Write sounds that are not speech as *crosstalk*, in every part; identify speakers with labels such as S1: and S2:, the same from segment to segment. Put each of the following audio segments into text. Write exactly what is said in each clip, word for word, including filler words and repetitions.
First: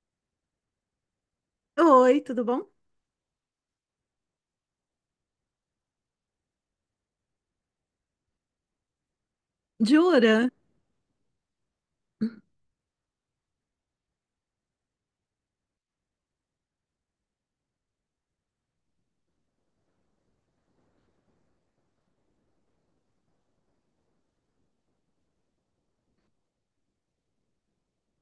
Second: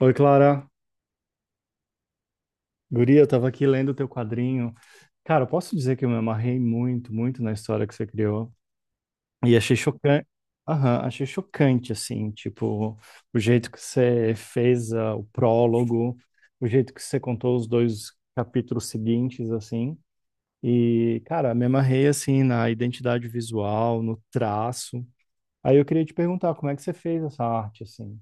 S1: Oi, Clara.
S2: Oi, tudo bom?
S1: Guria, eu tava aqui lendo o teu quadrinho. Cara, eu posso dizer que eu me amarrei muito, muito na história que você criou. E achei chocante.
S2: Jura?
S1: Aham, achei chocante, assim, tipo, o jeito que você fez ah, o prólogo, o jeito que você contou os dois capítulos seguintes, assim. E, cara, me amarrei, assim, na identidade visual, no traço. Aí eu queria te perguntar, como é que você fez essa arte, assim?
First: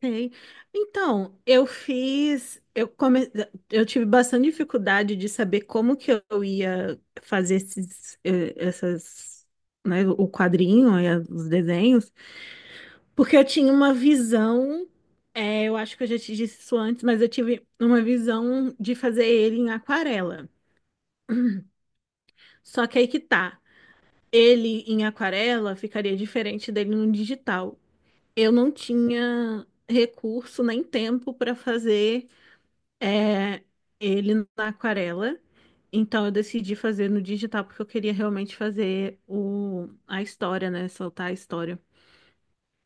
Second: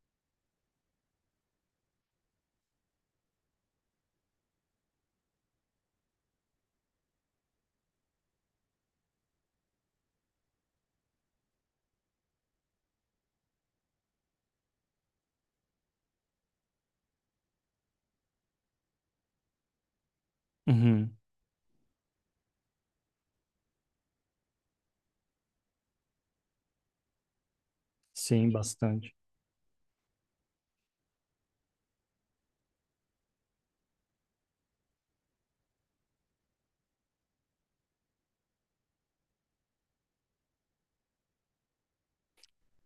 S2: Sei. Então, eu fiz, eu come... eu tive bastante dificuldade de saber como que eu ia fazer esses, eh, essas, né, o quadrinho e as- os desenhos, porque eu tinha uma visão, eh, eu acho que eu já te disse isso antes, mas eu tive uma visão de fazer ele em aquarela.
S1: Uhum.
S2: Só que aí que tá, ele em aquarela ficaria diferente dele no digital.
S1: Sim,
S2: Eu não
S1: bastante.
S2: tinha recurso nem tempo para fazer é, ele na aquarela. Então eu decidi fazer no digital porque eu queria realmente fazer o, a história, né? Soltar a história.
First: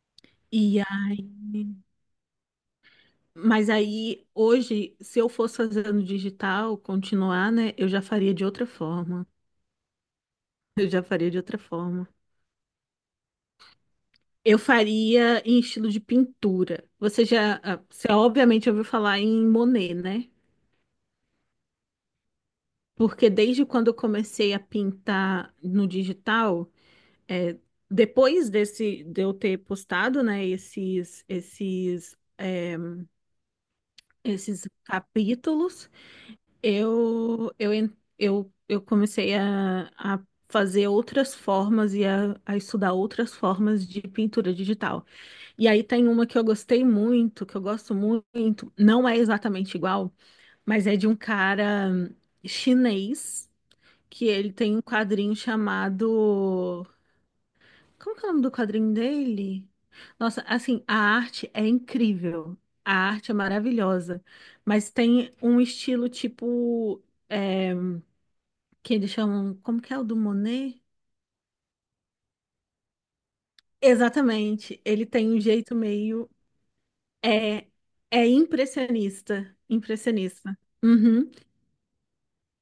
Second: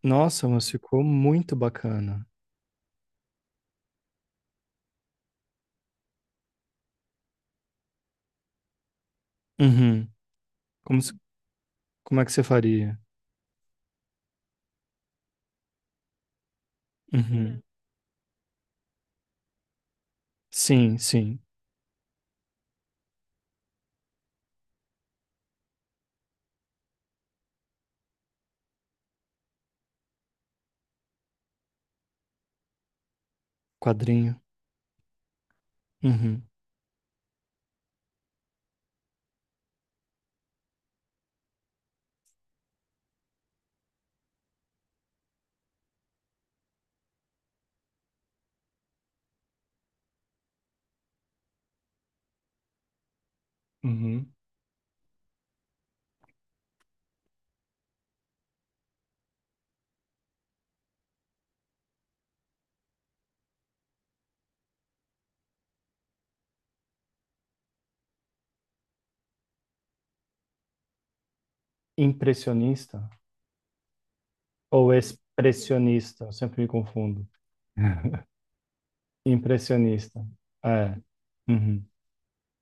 S1: Nossa, mas
S2: E
S1: ficou
S2: aí,
S1: muito bacana.
S2: mas aí hoje, se eu fosse fazer no digital, continuar, né? Eu já faria de outra forma.
S1: Uhum.
S2: Eu já
S1: Como, se-
S2: faria de outra forma.
S1: como é que você faria?
S2: Eu faria em estilo de pintura.
S1: Uhum.
S2: Você já,
S1: Uhum.
S2: ah, você obviamente ouviu falar em Monet, né?
S1: Sim, sim.
S2: Porque desde quando eu comecei a pintar no digital, é, depois desse de eu ter postado, né, esses esses é,
S1: Quadrinho.
S2: esses capítulos,
S1: Uhum.
S2: eu eu en- eu, eu comecei a, a fazer outras formas e a, a estudar outras formas de pintura digital. E aí tem uma que eu gostei muito, que eu gosto muito, não é exatamente igual, mas é de um cara chinês que
S1: Uhum.
S2: ele tem um quadrinho chamado. Como que é o nome do quadrinho dele? Nossa, assim, a arte é incrível. A arte é maravilhosa. Mas tem um estilo tipo. é, que eles chamam. Como que é o do Monet?
S1: Impressionista
S2: Exatamente.
S1: ou
S2: Ele tem um jeito
S1: expressionista?
S2: meio.
S1: Eu sempre me confundo.
S2: É, é
S1: *laughs*
S2: impressionista.
S1: Impressionista.
S2: Impressionista.
S1: É.
S2: Uhum.
S1: Uhum.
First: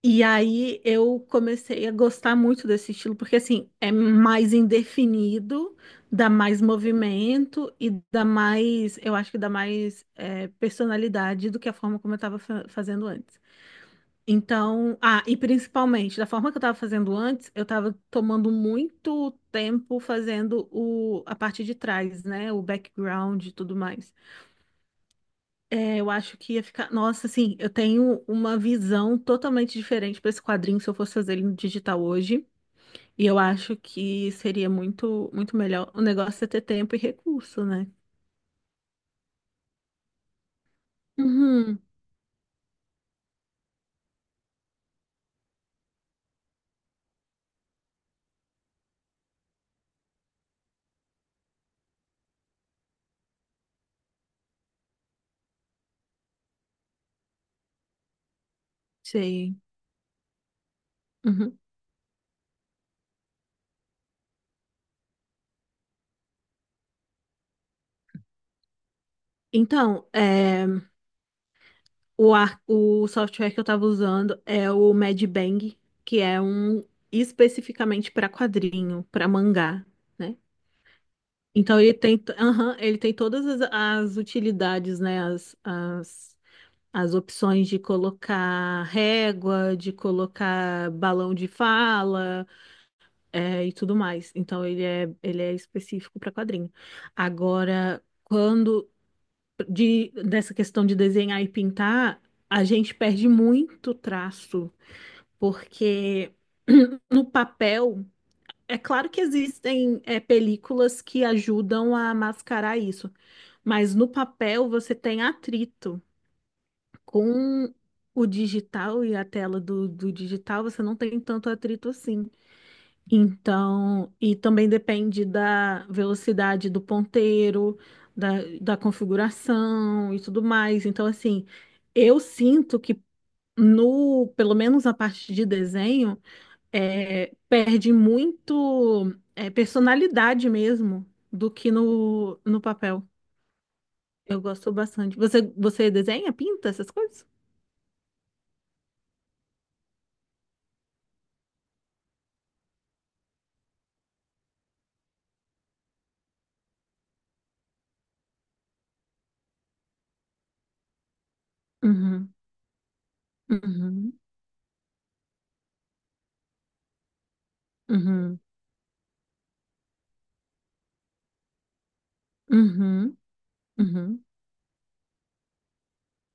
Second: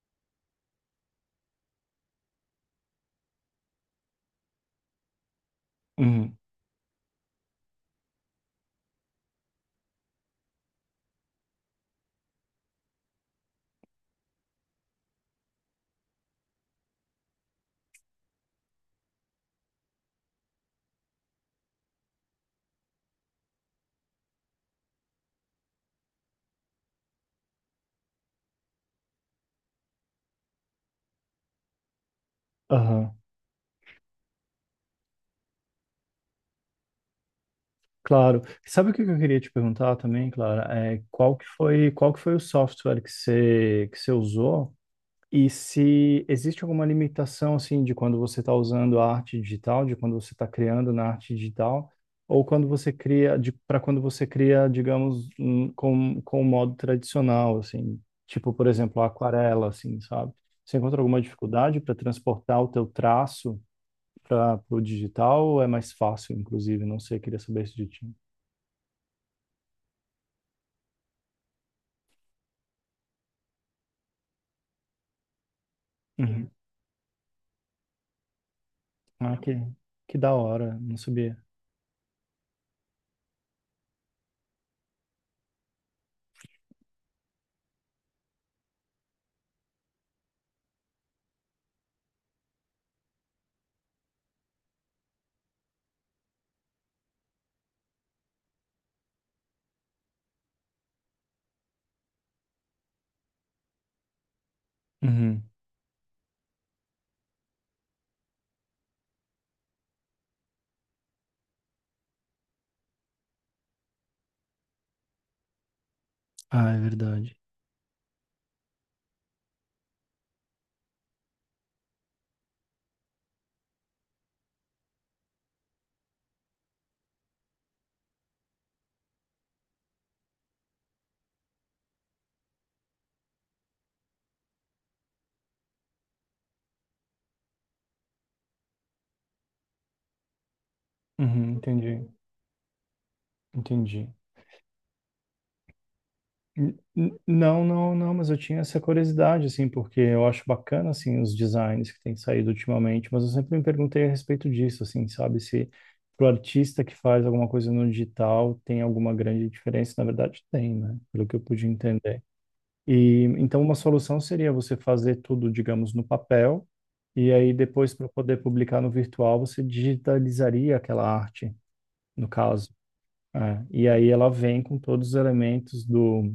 S2: E aí eu comecei a gostar muito desse estilo, porque assim, é mais indefinido, dá
S1: Uhum.
S2: mais movimento e dá mais, eu acho que dá mais é, personalidade do que a forma como eu estava fazendo antes. Então, ah, e principalmente, da forma que eu estava fazendo antes, eu estava tomando muito tempo fazendo o, a parte de trás, né? O background e tudo mais. É, eu acho que ia ficar. Nossa, assim, eu tenho uma visão totalmente diferente para esse quadrinho se eu fosse fazer ele no digital hoje.
S1: Aham.
S2: E eu acho que seria muito, muito melhor. O negócio é ter tempo e recurso, né?
S1: Claro. Sabe o que eu queria te perguntar também, Clara? É, qual que
S2: Uhum,
S1: foi, qual que foi o software que você, que você usou? E se existe alguma limitação, assim, de quando você está usando a arte digital, de quando você está criando na arte digital, ou quando você cria, para quando você cria, digamos, um- com, com o modo tradicional, assim, tipo, por exemplo, a
S2: sei.
S1: aquarela, assim, sabe? Você encontra alguma
S2: Uhum.
S1: dificuldade para transportar o teu traço para o digital, ou é mais fácil, inclusive? Não sei, queria saber isso de ti.
S2: Então, é, o, ar- o software que eu estava usando é o Medbang, que é
S1: Uhum.
S2: um especificamente para quadrinho, para
S1: Ah, que,
S2: mangá,
S1: que da
S2: né?
S1: hora, não sabia.
S2: Então ele tem, aham, ele tem todas as, as utilidades, né? As, as as opções de colocar régua, de colocar balão de fala, é, e tudo mais. Então ele é, ele é específico para quadrinho. Agora, quando de, dessa questão de desenhar e pintar, a gente perde muito traço,
S1: Uhum.
S2: porque *clears throat* no papel é claro que existem é, películas que ajudam a mascarar isso, mas no papel você tem atrito
S1: Ah, é verdade.
S2: com o digital e a tela do, do digital, você não tem tanto atrito assim. Então, e também depende da velocidade do ponteiro, da, da configuração e tudo mais. Então, assim, eu sinto que no, pelo menos na parte de desenho, é, perde muito, é, personalidade mesmo
S1: Uhum,
S2: do que
S1: entendi,
S2: no, no papel.
S1: entendi.
S2: Eu gosto bastante. Você, você desenha, pinta
S1: N-
S2: essas
S1: n-
S2: coisas?
S1: Não, não, não, mas eu tinha essa curiosidade, assim, porque eu acho bacana, assim, os designs que têm saído ultimamente, mas eu sempre me perguntei a respeito disso, assim, sabe, se pro artista que faz alguma coisa no digital tem alguma grande diferença, na verdade tem, né, pelo que eu pude entender.
S2: Uhum,
S1: E, então, uma
S2: uhum.
S1: solução seria você fazer tudo, digamos, no papel, e aí depois, para poder
S2: Uhum,
S1: publicar no virtual, você digitalizaria aquela arte, no caso.
S2: uhum,
S1: É, e aí
S2: uhum,
S1: ela vem com todos os elementos do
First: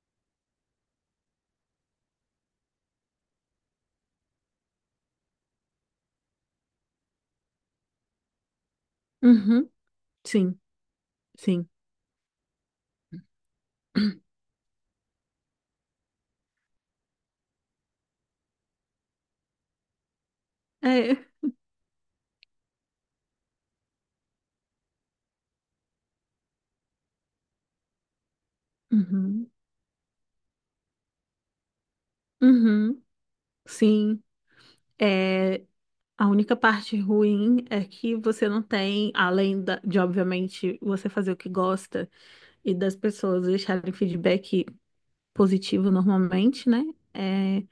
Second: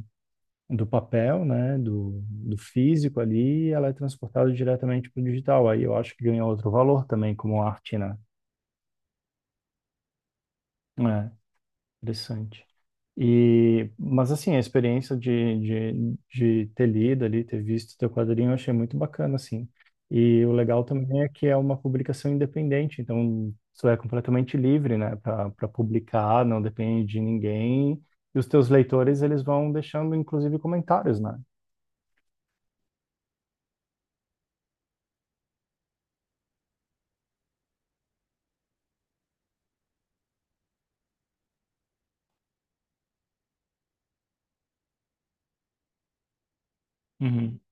S1: do papel, né, do, do físico ali, e ela é transportada diretamente para o digital. Aí eu acho que ganha outro valor também como arte, né?
S2: uhum, sim,
S1: É,
S2: sim,
S1: interessante. E, mas assim, a experiência de, de, de ter lido ali, ter visto teu quadrinho, eu achei muito bacana, assim. E o legal também
S2: é,
S1: é que é uma publicação independente, então tu é completamente livre, né, para publicar, não depende de ninguém. E os teus leitores, eles
S2: uhum,
S1: vão deixando, inclusive, comentários, né?
S2: uhum, sim, é, a única parte ruim é que você não tem, além da- de, obviamente, você fazer o que gosta e das pessoas deixarem feedback positivo normalmente, né,
S1: Uhum.
S2: é,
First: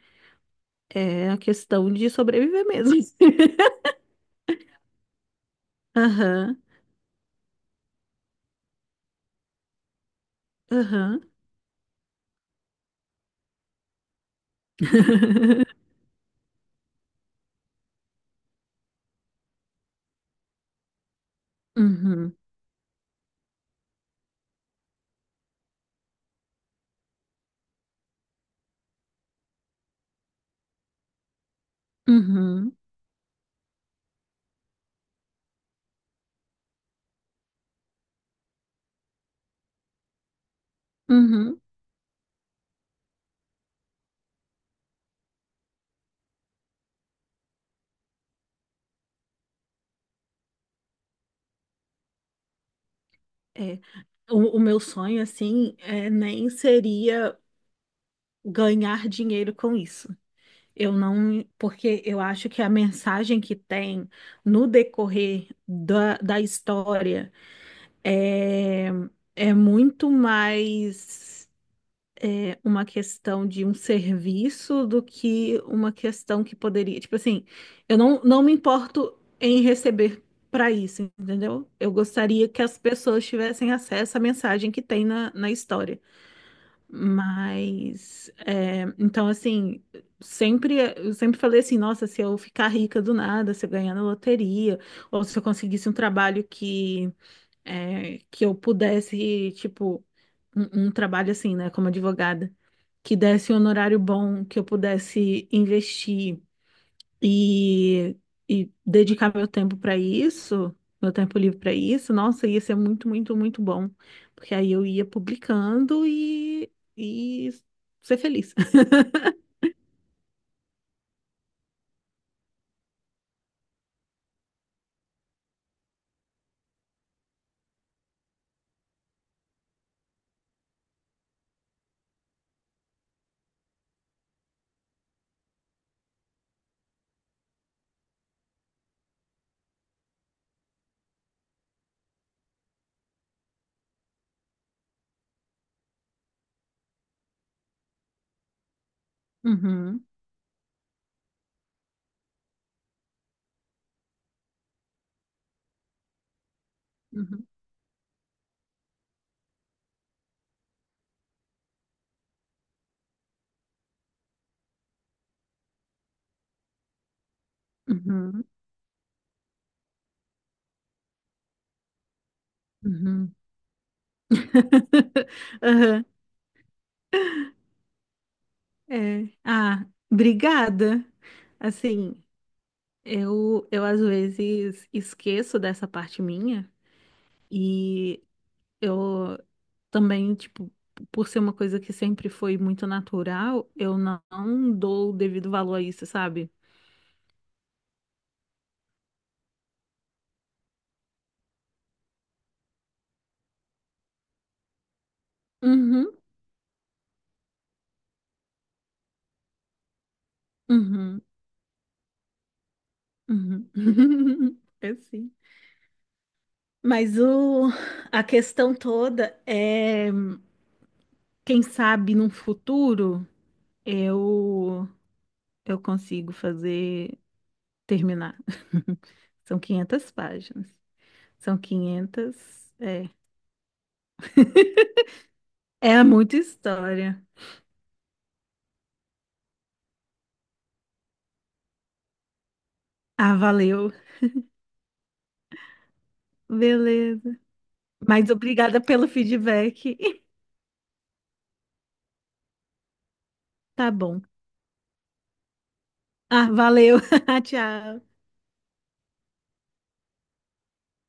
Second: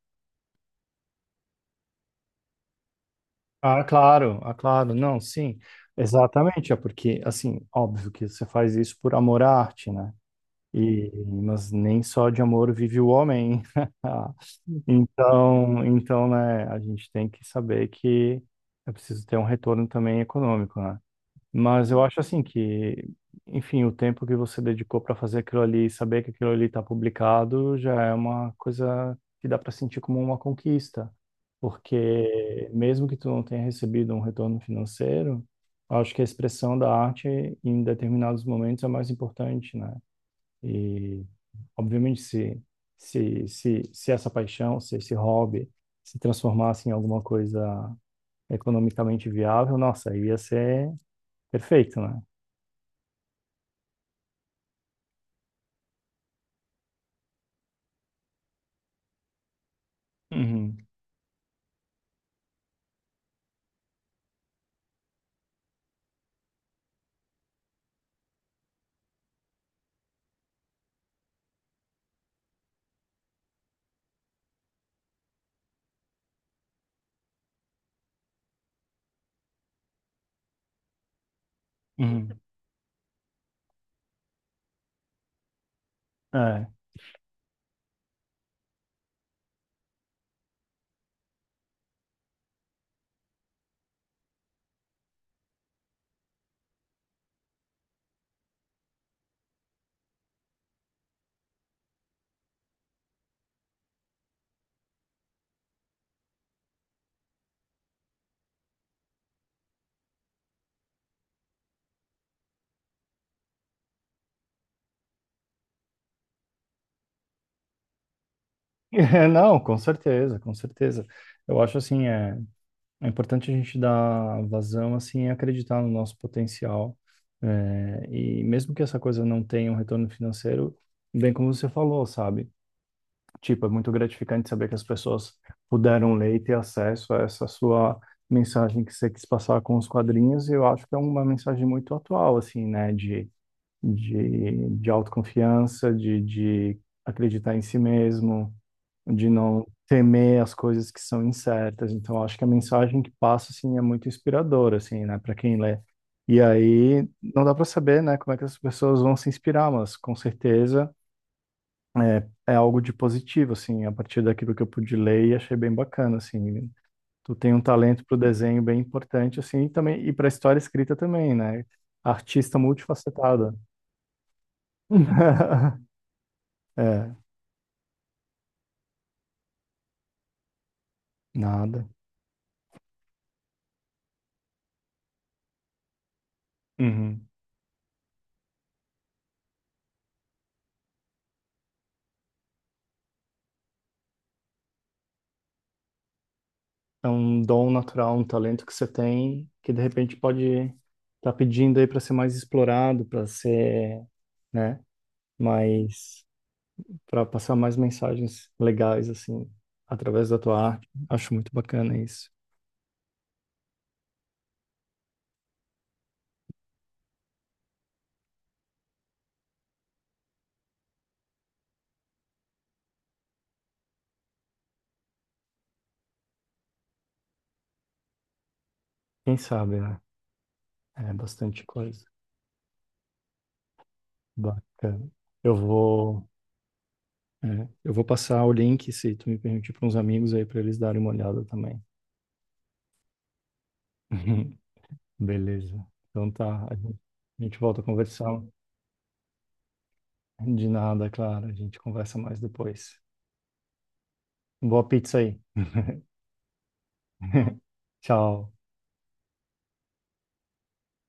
S2: é a questão de sobreviver mesmo. *laughs*
S1: Ah, claro, ah, claro, não, sim,
S2: Aham,
S1: exatamente, é porque, assim, óbvio que você faz isso por amor à arte, né? E,
S2: aham,
S1: mas nem só de amor vive o homem. *laughs* Então,
S2: *laughs*
S1: então, né, a gente tem que saber que é preciso ter um retorno também econômico, né? Mas eu acho
S2: uhum,
S1: assim que, enfim, o tempo que você dedicou para fazer aquilo ali, e saber que aquilo ali está publicado, já é uma coisa que dá para sentir como uma conquista, porque
S2: uhum,
S1: mesmo que tu não tenha recebido um retorno financeiro, eu acho que a expressão da arte em determinados momentos é mais importante, né? E
S2: uhum.
S1: obviamente se se se, se essa paixão, se esse hobby se transformasse em alguma coisa economicamente viável, nossa, ia ser perfeito, né?
S2: É, o, o meu sonho, assim, é, nem seria ganhar dinheiro com isso.
S1: Uhum,
S2: Eu não, porque eu acho que a mensagem que tem no decorrer da, da história é, é muito mais é, uma questão de um serviço do que uma questão que poderia. Tipo assim, eu não, não me importo em receber para isso, entendeu? Eu
S1: uhum.
S2: gostaria que as pessoas tivessem acesso à mensagem que tem na, na história.
S1: É. *laughs*
S2: Mas, é, então, assim, sempre, eu sempre falei assim: nossa, se eu ficar rica do nada, se eu ganhar na loteria, ou se eu conseguisse um trabalho que, é, que eu pudesse, tipo, um um trabalho assim, né, como advogada que desse um honorário bom, que eu pudesse investir e, e dedicar meu tempo para isso, meu tempo livre para isso, nossa, ia ser muito, muito, muito bom. Porque aí eu ia publicando e, e ser feliz. *laughs*
S1: Não, com certeza, com certeza. Eu acho assim, é, é importante a gente dar vazão, assim, e acreditar no nosso potencial. É, e mesmo que essa coisa não tenha um retorno financeiro, bem como você falou, sabe? Tipo, é muito gratificante saber que as pessoas puderam ler e ter acesso a essa sua mensagem que você quis passar com os quadrinhos, e eu acho que é uma mensagem muito atual, assim, né? De de, de autoconfiança, de, de acreditar em si mesmo, de não
S2: Uhum,
S1: temer as coisas que são incertas. Então, eu acho que a mensagem que passa, assim, é muito inspiradora, assim, né, para quem lê. E aí, não
S2: uhum,
S1: dá para saber, né, como é que as pessoas vão se inspirar, mas com certeza é, é algo de positivo, assim, a partir daquilo que eu pude ler e achei bem bacana, assim. Tu tem um talento para o
S2: uhum,
S1: desenho bem importante, assim, e também, e para a história escrita também, né? Artista
S2: uhum.
S1: multifacetada.
S2: *laughs*
S1: *laughs*
S2: Aham,
S1: É,
S2: é. Ah, obrigada.
S1: nada.
S2: Assim, eu, eu às vezes esqueço dessa parte minha
S1: Uhum.
S2: e eu também, tipo, por ser uma coisa que sempre foi muito natural, eu não não dou o devido valor a isso, sabe?
S1: É um dom natural, um talento que você tem, que de repente pode estar pedindo aí para ser mais explorado, para ser, né,
S2: Uhum,
S1: mais, para passar mais mensagens legais, assim, através da tua arte.
S2: uhum,
S1: Acho muito bacana isso.
S2: uhum. *laughs* É sim. Mas o, a questão toda é, quem sabe num futuro eu eu consigo fazer terminar. *laughs*
S1: Quem
S2: São
S1: sabe, né?
S2: quinhentas páginas.
S1: É
S2: São
S1: bastante coisa.
S2: quinhentas é.
S1: Bacana. Eu
S2: É
S1: vou,
S2: muita história.
S1: é, eu vou passar o link, se tu me permitir, para uns amigos aí, para eles darem uma olhada também.
S2: Ah, valeu.
S1: *laughs* Beleza. Então tá, a gente
S2: Beleza.
S1: a gente volta a
S2: Mas
S1: conversar.
S2: obrigada pelo feedback. *laughs*
S1: De nada, claro. A gente conversa mais depois.
S2: Tá bom.
S1: Boa pizza aí.
S2: Ah, valeu. *laughs*
S1: *laughs*
S2: Tchau.
S1: Tchau.